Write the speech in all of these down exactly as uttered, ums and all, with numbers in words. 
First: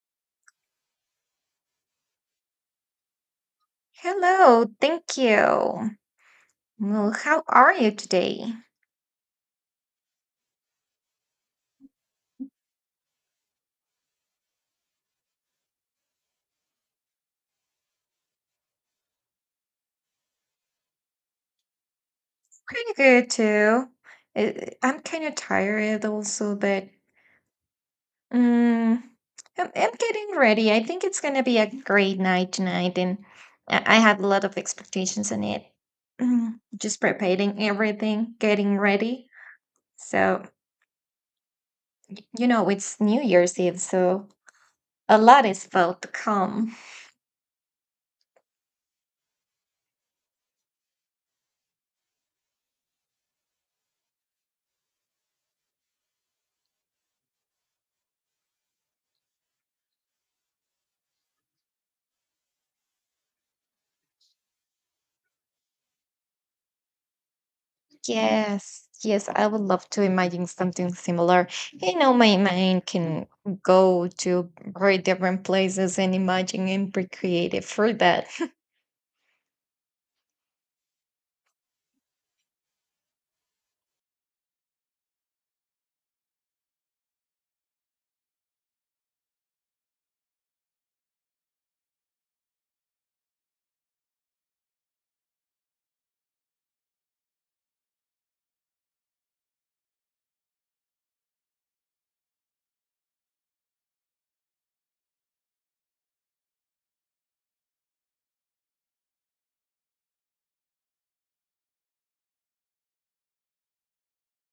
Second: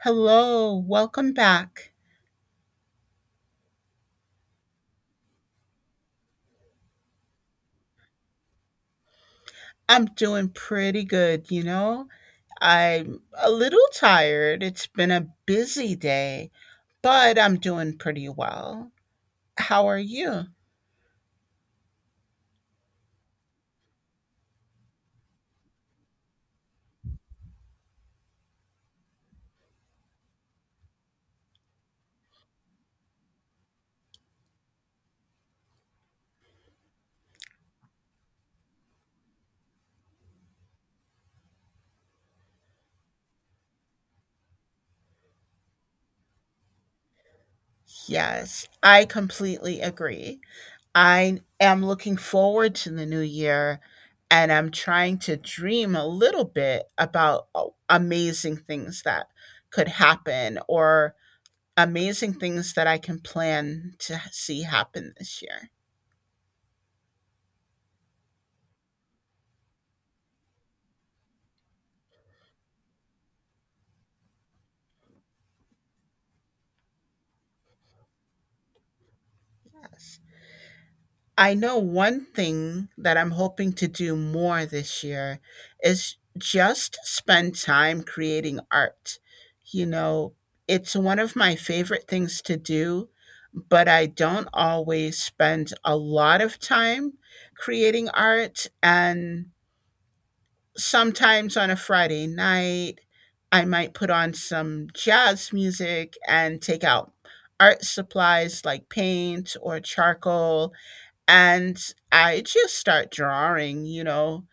Hello, welcome back. Hello, thank you. Well, how are you today? I'm doing pretty good, you know? I'm a little tired. It's been a busy day, but I'm doing pretty well. How are you? Pretty good too. Uh, I'm kind of tired also, but mm, I'm, I'm getting ready. I think it's gonna be a great night tonight, and I I have a lot of expectations in it. Mm, Just preparing everything, getting ready. So, you know, it's New Year's Eve, so a lot is about to come. Yes, I completely agree. I am looking forward to the new year and I'm trying to dream a little bit about uh, amazing things that could happen or amazing things that I can plan to see happen this year. Yes, yes, I would love to imagine something similar. You know, my mind can go to very different places and imagine and be creative for that. Yes. I know one thing that I'm hoping to do more this year is just spend time creating art. You know, it's one of my favorite things to do, but I don't always spend a lot of time creating art. And sometimes on a Friday night, I might put on some jazz music and take out art supplies like paint or charcoal and I just start drawing, you know.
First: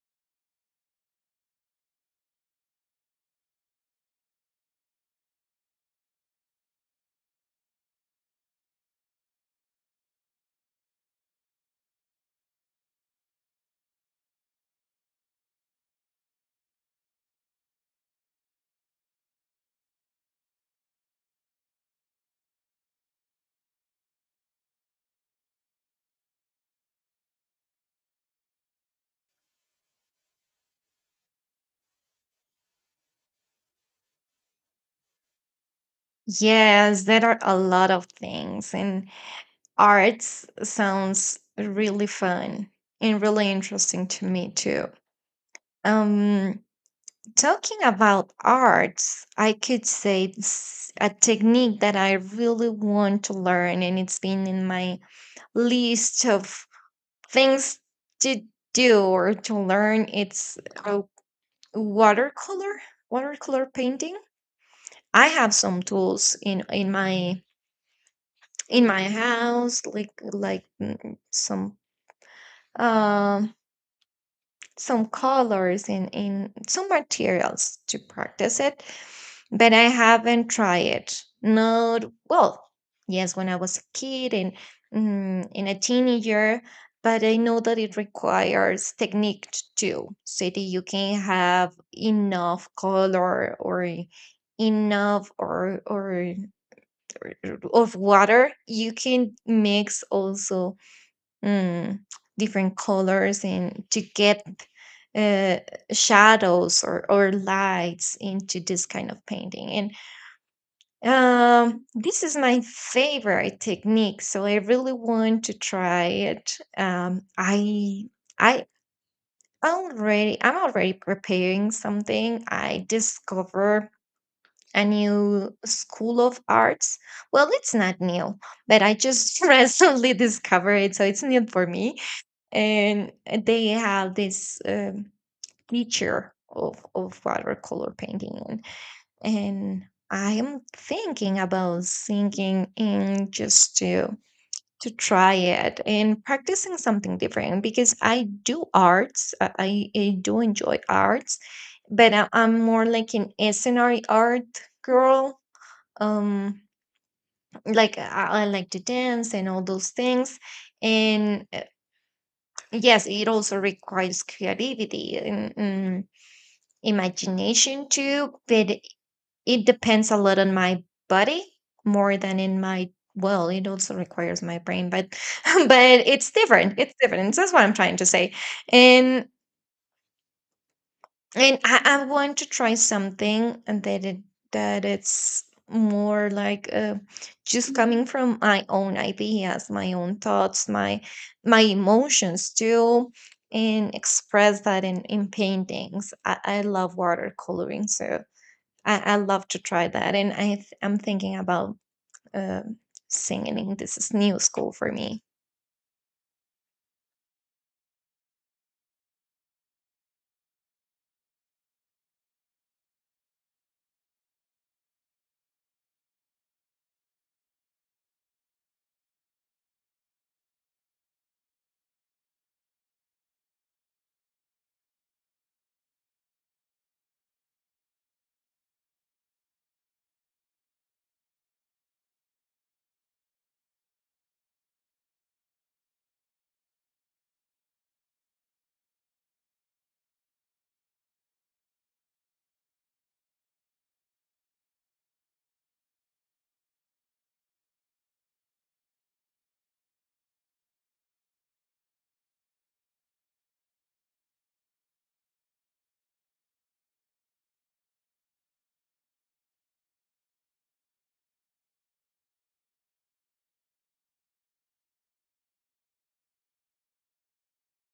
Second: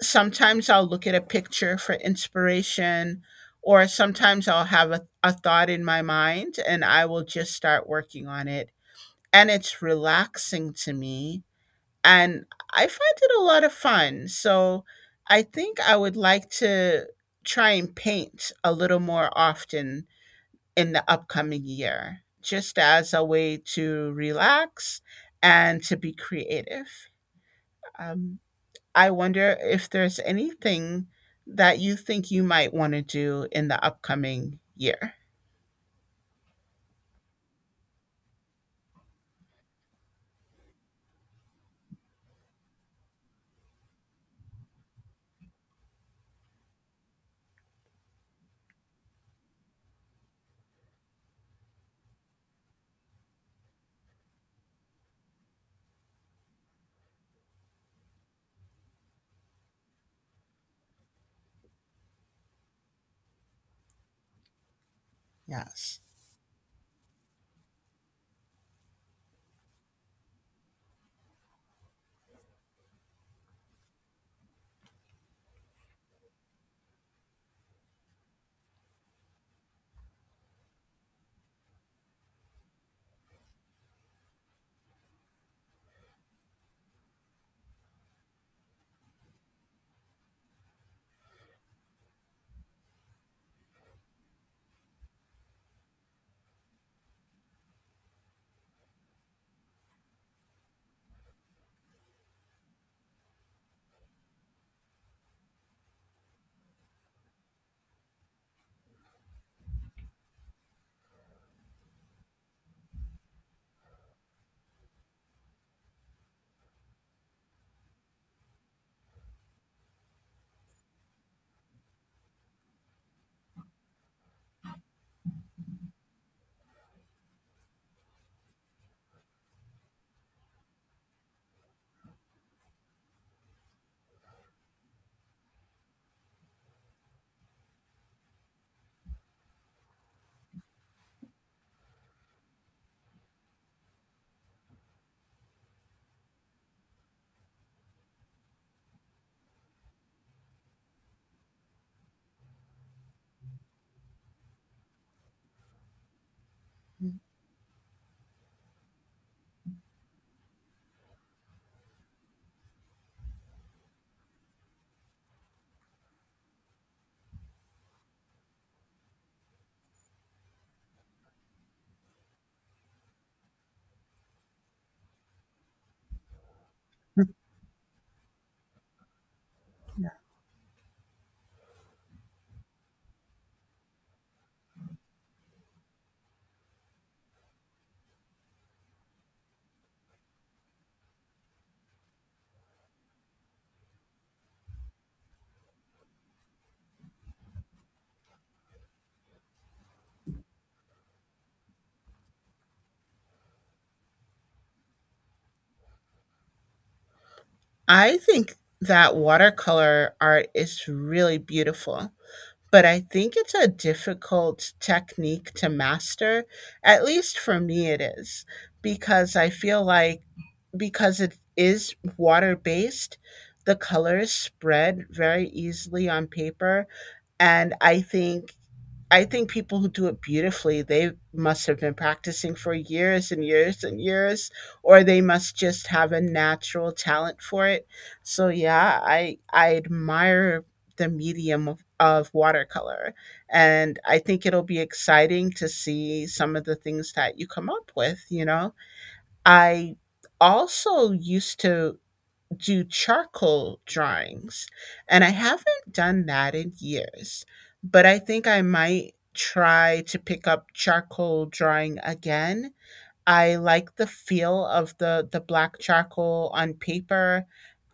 Sometimes I'll look at a picture for inspiration, or sometimes I'll have a, a thought in my mind and I will just start working on it. And it's relaxing to me, and I find it a lot of fun. So I think I would like to try and paint a little more often in the upcoming year, just as a way to relax and to be creative. Um, I wonder if there's anything that you think you might want to do in the upcoming year. Yes, there are a lot of things, and arts sounds really fun and really interesting to me too. Um, Talking about arts, I could say it's a technique that I really want to learn, and it's been in my list of things to do or to learn. It's a watercolor watercolor painting. I have some Yes. tools in in my in my house like like mm, some um some colors and, in some materials to practice it, but I haven't tried it. Not well, yes, when I was a kid and mm, in a teenager, but I know that it requires technique t- too, so that you can have enough color or enough or or, or of water. You can mix also mm, different colors and to get uh, shadows or, or lights into this kind of painting. And um, this is my favorite technique, so I really want to try it. Um, I I already I'm already preparing something. I discover a new school of arts. Well, it's not new, but I just recently discovered it, so it's new for me, and they have this um, teacher of, of watercolor painting, and, and I am thinking about singing and just to to try it and practicing something different, because I do arts. I, I I do enjoy arts, but I, i'm more like an scenery art girl. um like, I, I like to dance and all those things, and yes, it also requires creativity and, mm, imagination too, but it depends a lot on my body more than in my, well, it also requires my brain, but but it's different. It's different. That's what I'm trying to say. And Yeah. and I, I want to try something, and that it that it's more like uh, just coming from my own ideas, my own thoughts, my my emotions too, and express that in in paintings. I, I love watercoloring, so I, I love to try that. And I th- I'm thinking about uh, singing. This is new school for me. I think that watercolor art is really beautiful, but I think it's a difficult technique to master. At least for me, it is, because I feel like because it is water based, the colors spread very easily on paper. And I think I think people who do it beautifully, they must have been practicing for years and years and years, or they must just have a natural talent for it. So yeah, I I admire the medium of, of watercolor. And I think it'll be exciting to see some of the things that you come up with, you know. I also used to do charcoal drawings. And I haven't done that in years, but I think I might try to pick up charcoal drawing again. I like the feel of the the black charcoal on paper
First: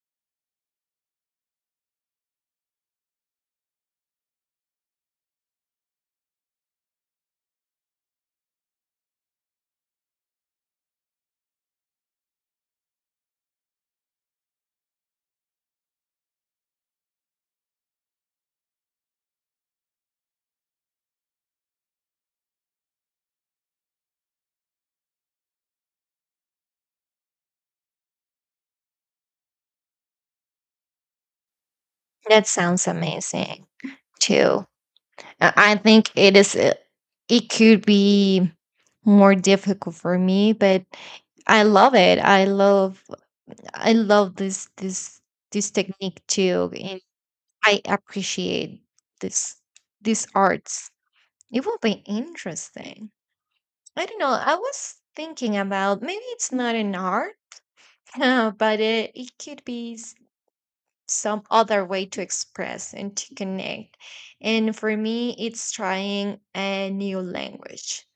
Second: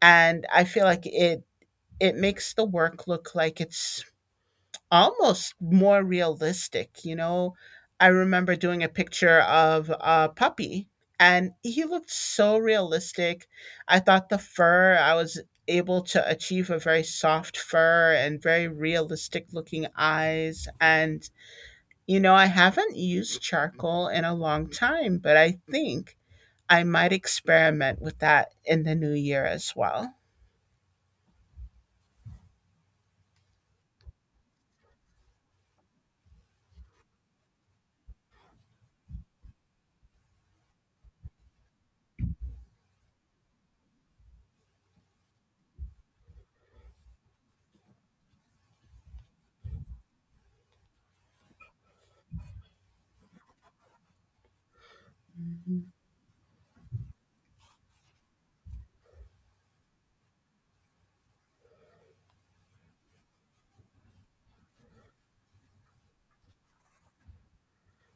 and I feel like it it makes the work look like it's almost more realistic, you know? I remember doing a picture of a puppy and he looked so realistic. I thought the fur, I was able to achieve a very soft fur and very realistic looking eyes. And, you know, I haven't used charcoal in a long time, but I think I might experiment with that in the new year as well. That sounds amazing too. I I think it is. uh, It could be more difficult for me, but I love it. I love. I love this this this technique too, and I appreciate this these arts. It will be interesting. I don't know. I was thinking about maybe it's not an art, but it, it could be some other way to express and to connect. And for me, it's trying a new language.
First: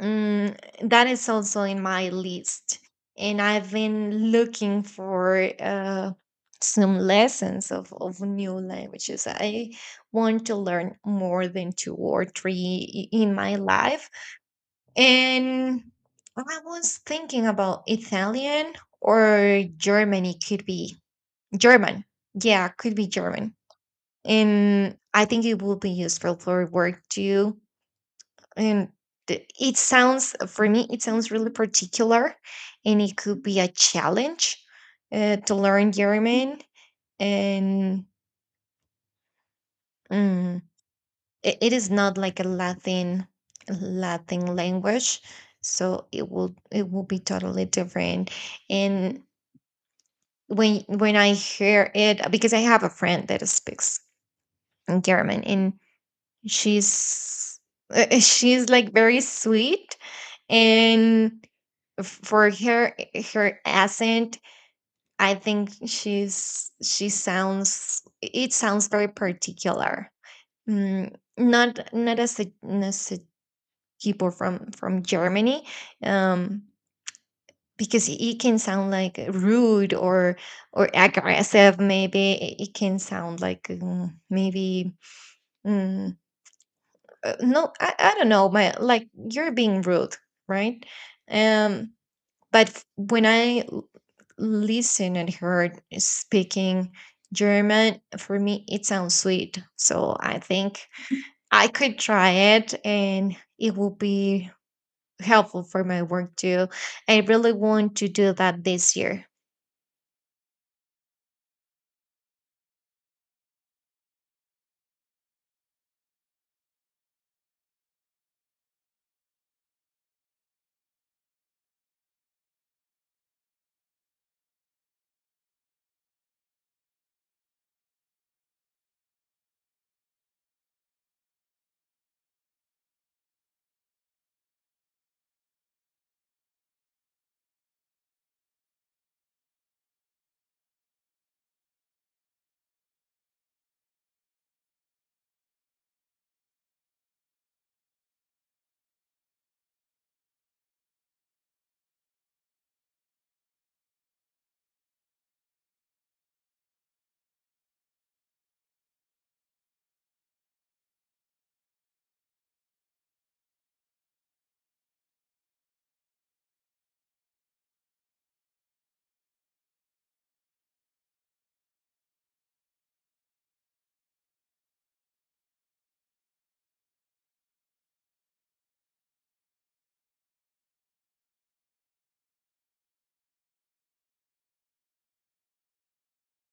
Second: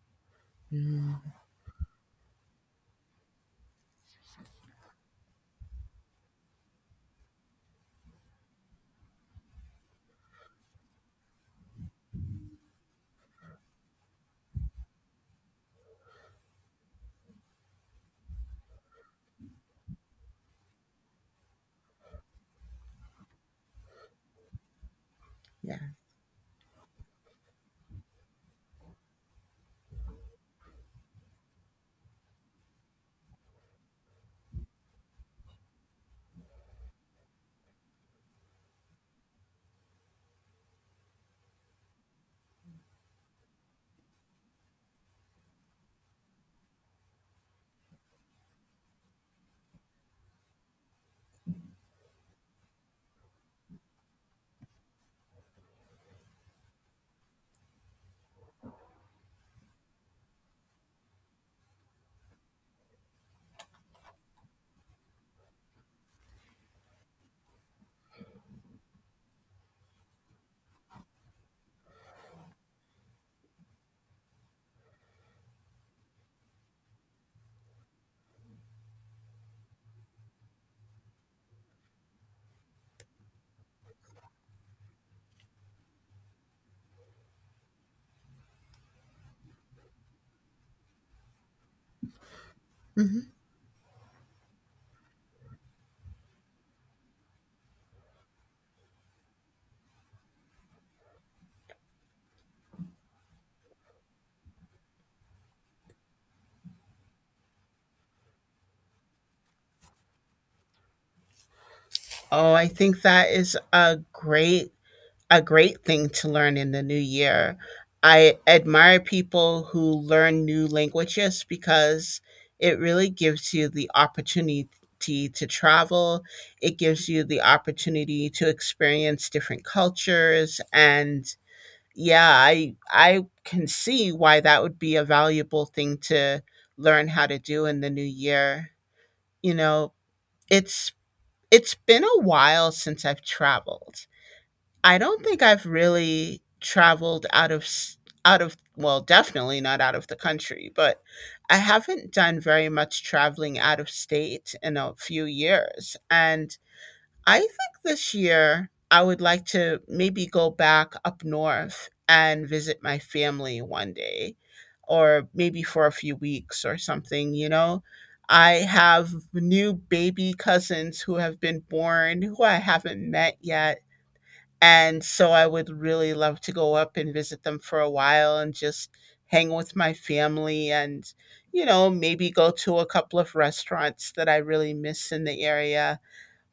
Mm, that is also in my list. And I've been looking for uh, some lessons of, of new languages. I want to learn more than two or three i- in my life. And I was thinking about Italian or Germany. Could be German. Yeah, could be German, and I think it will Yeah. be useful for work too. And th- it sounds for me, it sounds really particular, and it could be a challenge uh, to learn German. And mm, it, it is not like a Latin Latin language, so it will it will be totally different. And when when I hear it, because I have a friend that speaks German, and she's uh, she's like very sweet, and f- for her her accent, I think she's she sounds it sounds very particular. Mm, not not as a, as a people from from Germany. um because it it can sound like rude or or aggressive. Maybe it it can sound like mm, maybe mm, uh, no. I, I don't know, my, like, you're being rude, right? um but f- when Mhm. i l- listen and her speaking German, for me it sounds sweet. So I think I could try it, and it will be helpful for my work too. I really want to do that this year. Oh, I think that is a great a great thing to learn in the new year. I admire people who learn new languages because it really gives you the opportunity to travel. It gives you the opportunity to experience different cultures and yeah, I I can see why that would be a valuable thing to learn how to do in the new year. You know, it's it's been a while since I've traveled. I don't think I've really traveled out of s- out of well, definitely not out of the country, but I haven't done very much traveling out of state in a few years. And I think this year I would like to maybe go back up north and visit my family one day or maybe for a few weeks or something, you know. I have new baby cousins who have been born who I haven't met yet and so I would really love to go up and visit them for a while and just hang with my family and, you know, maybe go to a couple of restaurants that I really miss in the area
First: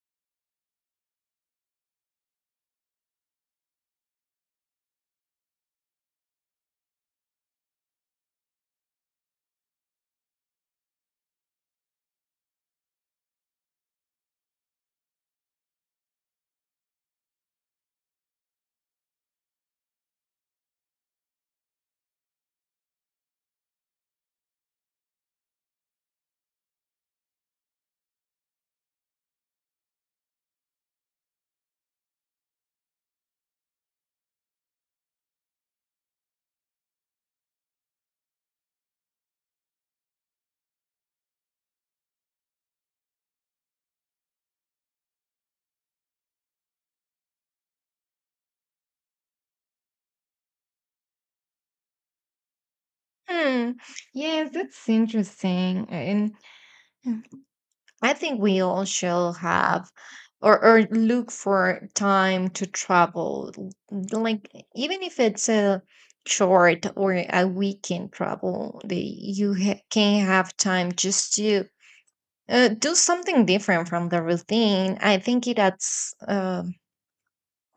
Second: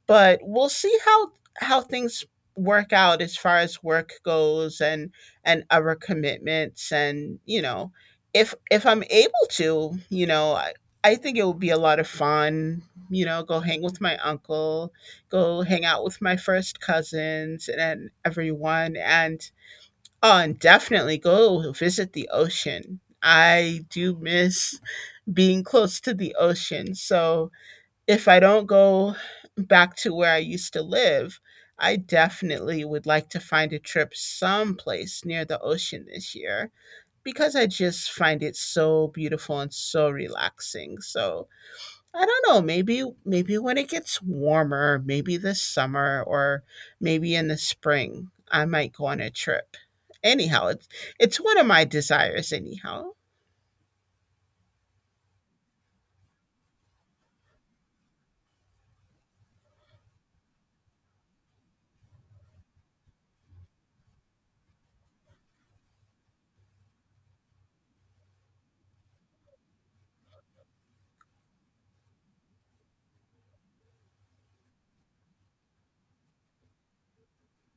but we'll see how how things work out as far as work goes and and other commitments and, you know, if if I'm able to, you know, I, I think it would be a lot of fun, you know, go hang with my uncle, go hang out with my first cousins and everyone. And oh, and definitely go visit the ocean. I do miss being close to the ocean. So if I don't go back to where I used to live, I definitely would like to find a trip someplace near the ocean this year because I just find it so beautiful and so relaxing. So, I don't know, maybe maybe when it gets warmer, maybe this summer or maybe in the spring, I might go on a trip. Anyhow, it's it's one of my desires anyhow. Hmm, yes, that's interesting, and hmm, I think we all shall have or, or look for time to travel. l- Like, even if it's a short or a weekend travel, the, you ha- can have time just to uh, do something different from the routine. I think it adds uh,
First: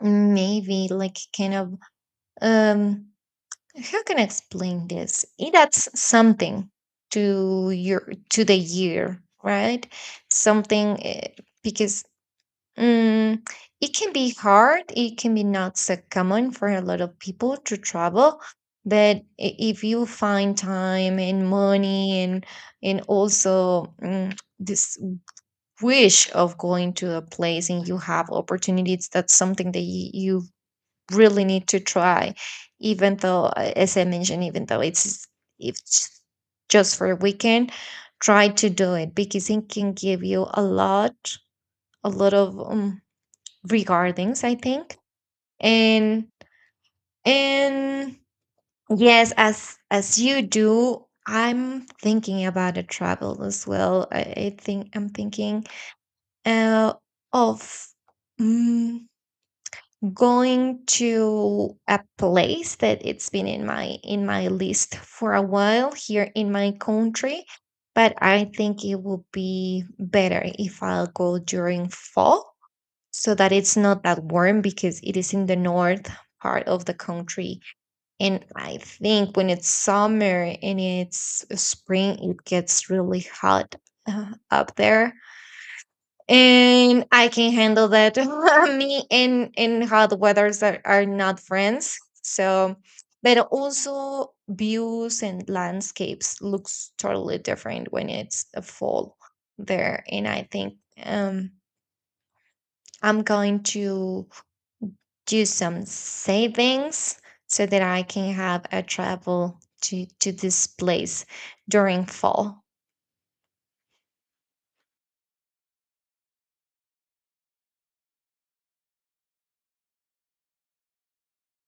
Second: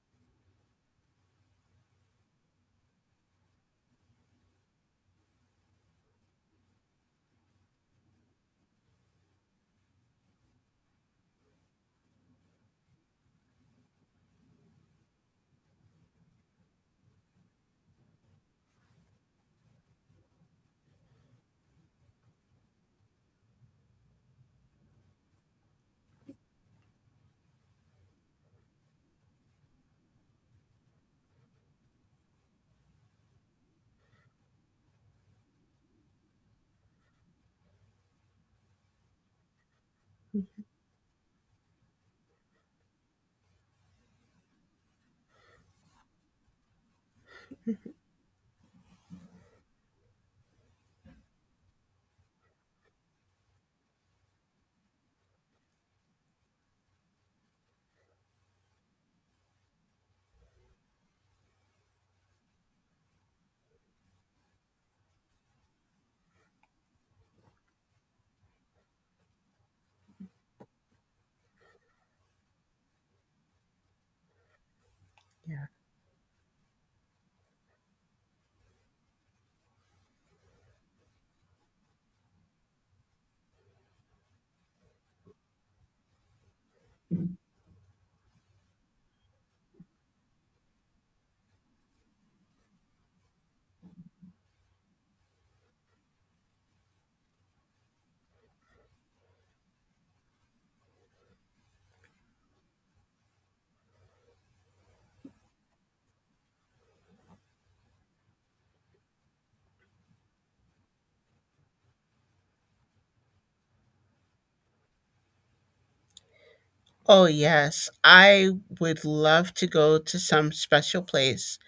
maybe like kind of, um, how can I explain this? It adds something to your to the year, right? Something uh, because Mm, it can be hard. It can be not so common for a lot of people to travel. But i- if you find time and money, and and also mm, this wish of going to a place, and you have opportunities, that's something that you, you really need to try. Even though, uh, as I mentioned, even though it's it's just for a weekend, try to do it, because it can give you a lot, a lot of um, regardings, I think. And and yes, as as you do, I'm thinking about a travel as well. i, I think I'm thinking uh, of mm, going to a place that it's been in my in my list for a while here in my country. But I think it would be better if I'll go during fall, so that it's not that warm, because it is in the Yeah. north part of the country. And I think when it's summer and it's spring, it gets really hot, uh, up there. And I can handle that. Me and and hot weathers are, are not friends. So, but also views and landscapes looks totally different when it's a fall there. And I think um I'm going to do some savings so that I can have a travel to to this place during fall. Oh, yes. I would love to go to some special place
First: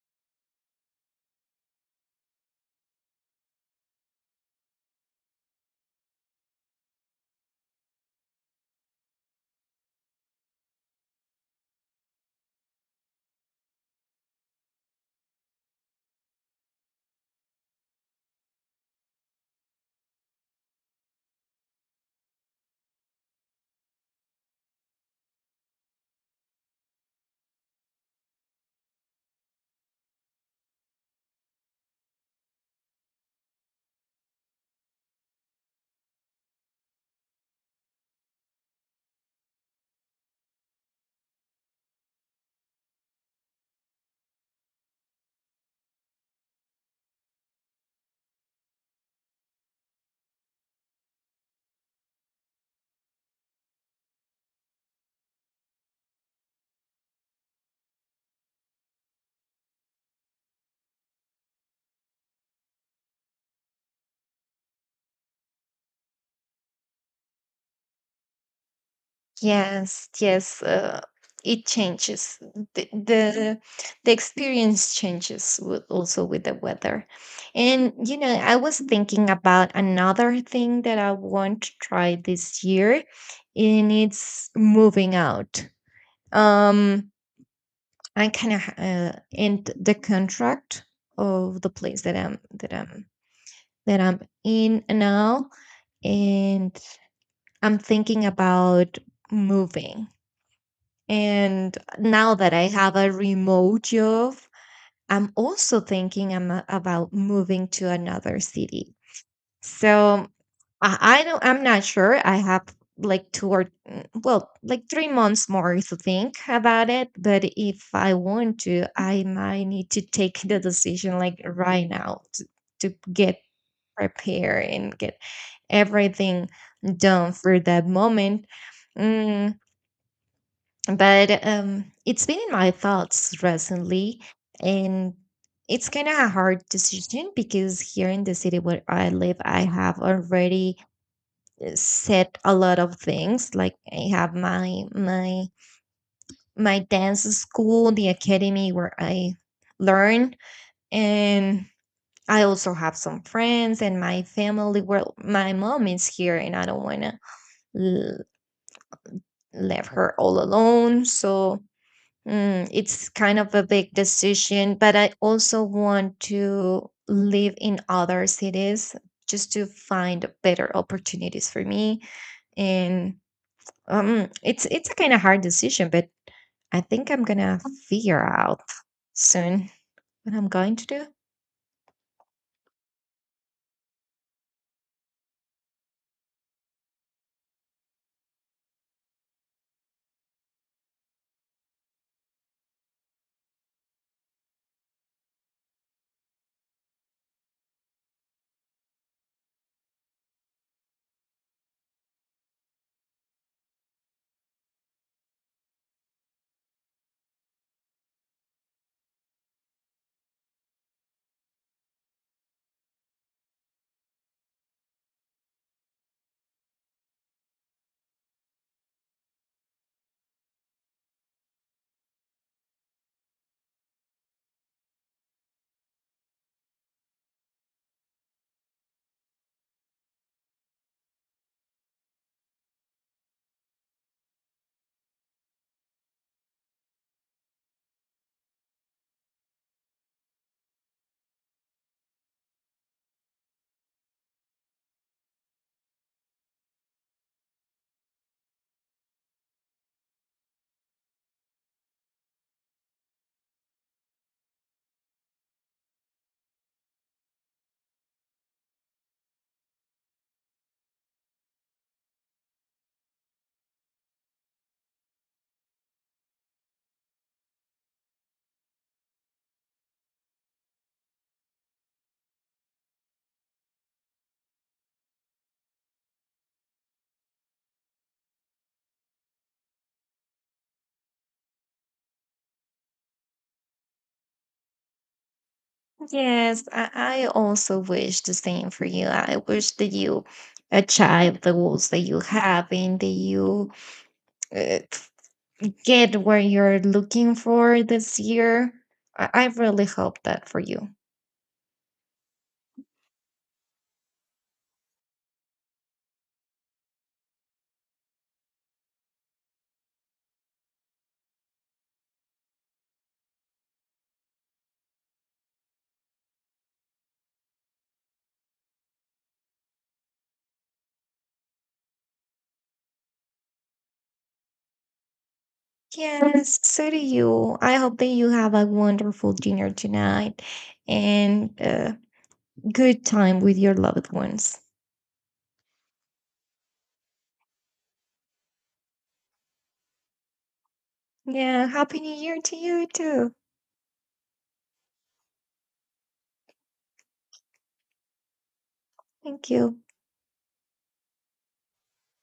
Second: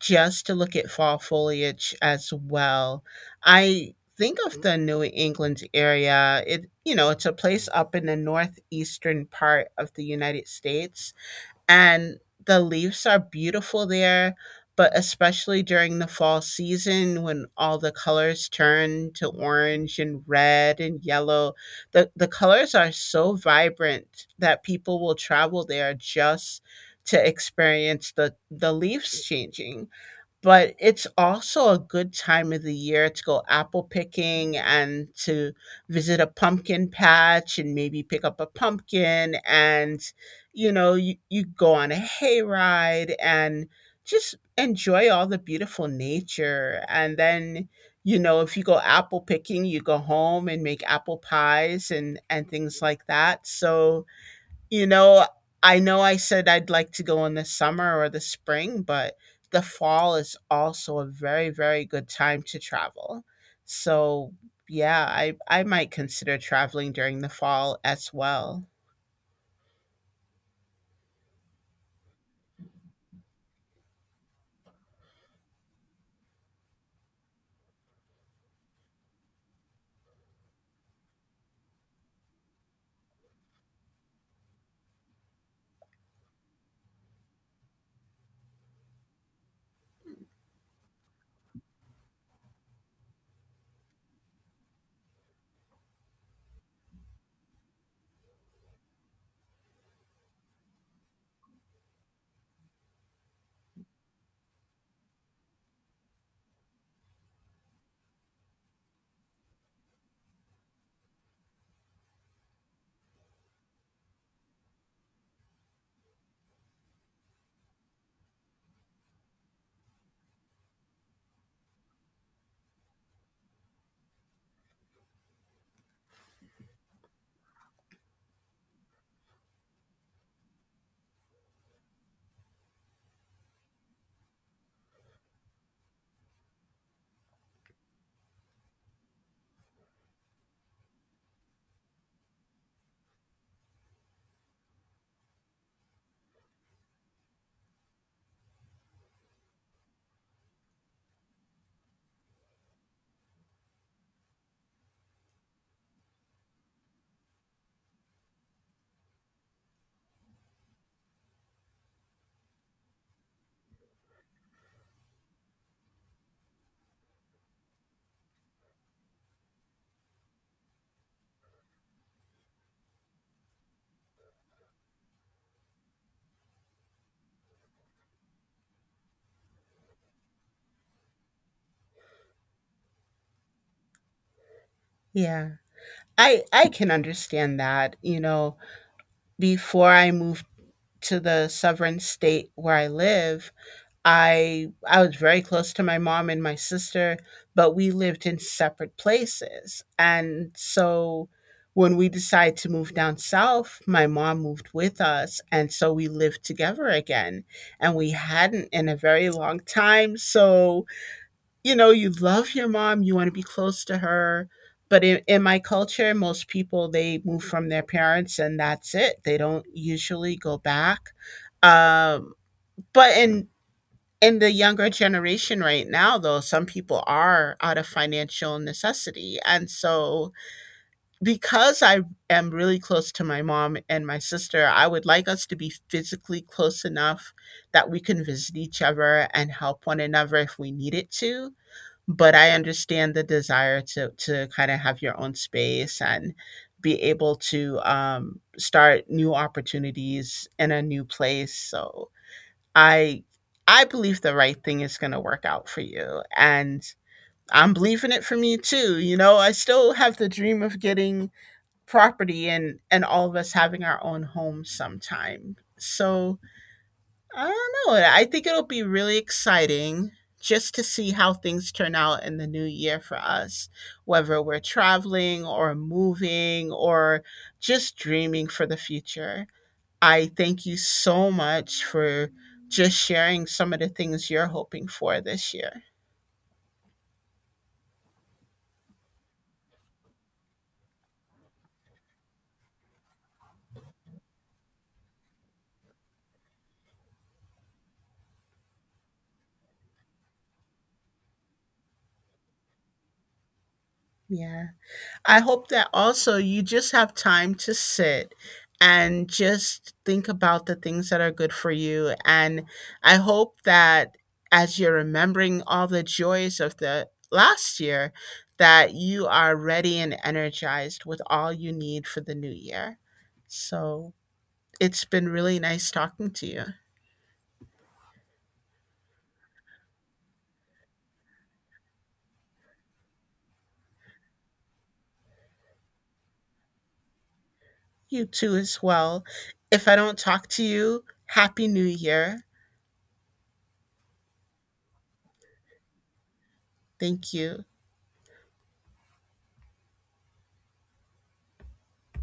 just to look at fall foliage as well. I think of the New England area. It you know, it's a place up in the northeastern part of the United States and the leaves are beautiful there, but especially during the fall season when all the colors turn to orange and red and yellow, the the colors are so vibrant that people will travel there just to experience the the leaves changing but it's also a good time of the year to go apple picking and to visit a pumpkin patch and maybe pick up a pumpkin and you know you, you go on a hayride and just enjoy all the beautiful nature and then you know if you go apple picking you go home and make apple pies and and things like that so you know, I know I said I'd like to go in the summer or the spring, but the fall is also a very, very good time to travel. So, yeah, I I might consider traveling during the fall as well. Yes, yes, uh, it changes. The, the the experience changes with, also with the weather. And you know, I was thinking about another thing that I want to try this year, and it's moving out. Um I kind of uh, end the contract of the place that I'm that I'm that I'm in now, and I'm thinking about moving. And now that I have a remote job, I'm also thinking I'm uh, about moving to another city. So I, I don't. I'm not sure. I have like two or mm, well, like three months more to think about it. But if I want to, I might need to take the decision like right now to, to get prepared and get everything done for that moment. Mm, but um, it's been in my thoughts recently, and it's kind of a hard decision, because here in the city where I live, I have already set a lot of things. Like, I have my my my dance school, the academy where I learn. And I also have some friends and my family. Well, my mom is here, and I don't want to l- leave her all alone. So mm, it's kind of a big decision, but I also want to live in other cities just to find better opportunities for me. And Um, it's it's a kind of hard decision, but I think I'm gonna figure out soon what I'm going to do. Yeah. I I can understand that, you know, before I moved to the sovereign state where I live, I I was very close to my mom and my sister, but we lived in separate places. And so when we decided to move down south, my mom moved with us, and so we lived together again. And we hadn't in a very long time. So, you know, you love your mom, you want to be close to her. But in, in my culture, most people they move from their parents and that's it. They don't usually go back. Um, but in in the younger generation right now though some people are out of financial necessity and so because I am really close to my mom and my sister I would like us to be physically close enough that we can visit each other and help one another if we needed to but I understand the desire to to kind of have your own space and be able to um, start new opportunities in a new place. So I I believe the right thing is going to work out for you and I'm believing it for me too. You know, I still have the dream of getting property and and all of us having our own homes sometime. So, I don't know. I think it'll be really exciting just to see how things turn out in the new year for us, whether we're traveling or moving or just dreaming for the future. I thank you so much for just sharing some of the things you're hoping for this year. Yes, I, I also wish the same for you. I wish that you achieve the goals that you have and that you uh, get what you're looking for this year. I, I really hope that for you. Yeah. I hope that also you just have time to sit and just think about the things that are good for you. And I hope that as you're remembering all the joys of the last year, that you are ready and energized with all you need for the new year. So it's been really nice talking to Yes, you. so do you. I hope that you have a wonderful dinner tonight and a good time with your loved ones. You too, as well. If I don't talk to you, Yeah, Happy New Happy New Year Year. to you too. Thank you. Thank you.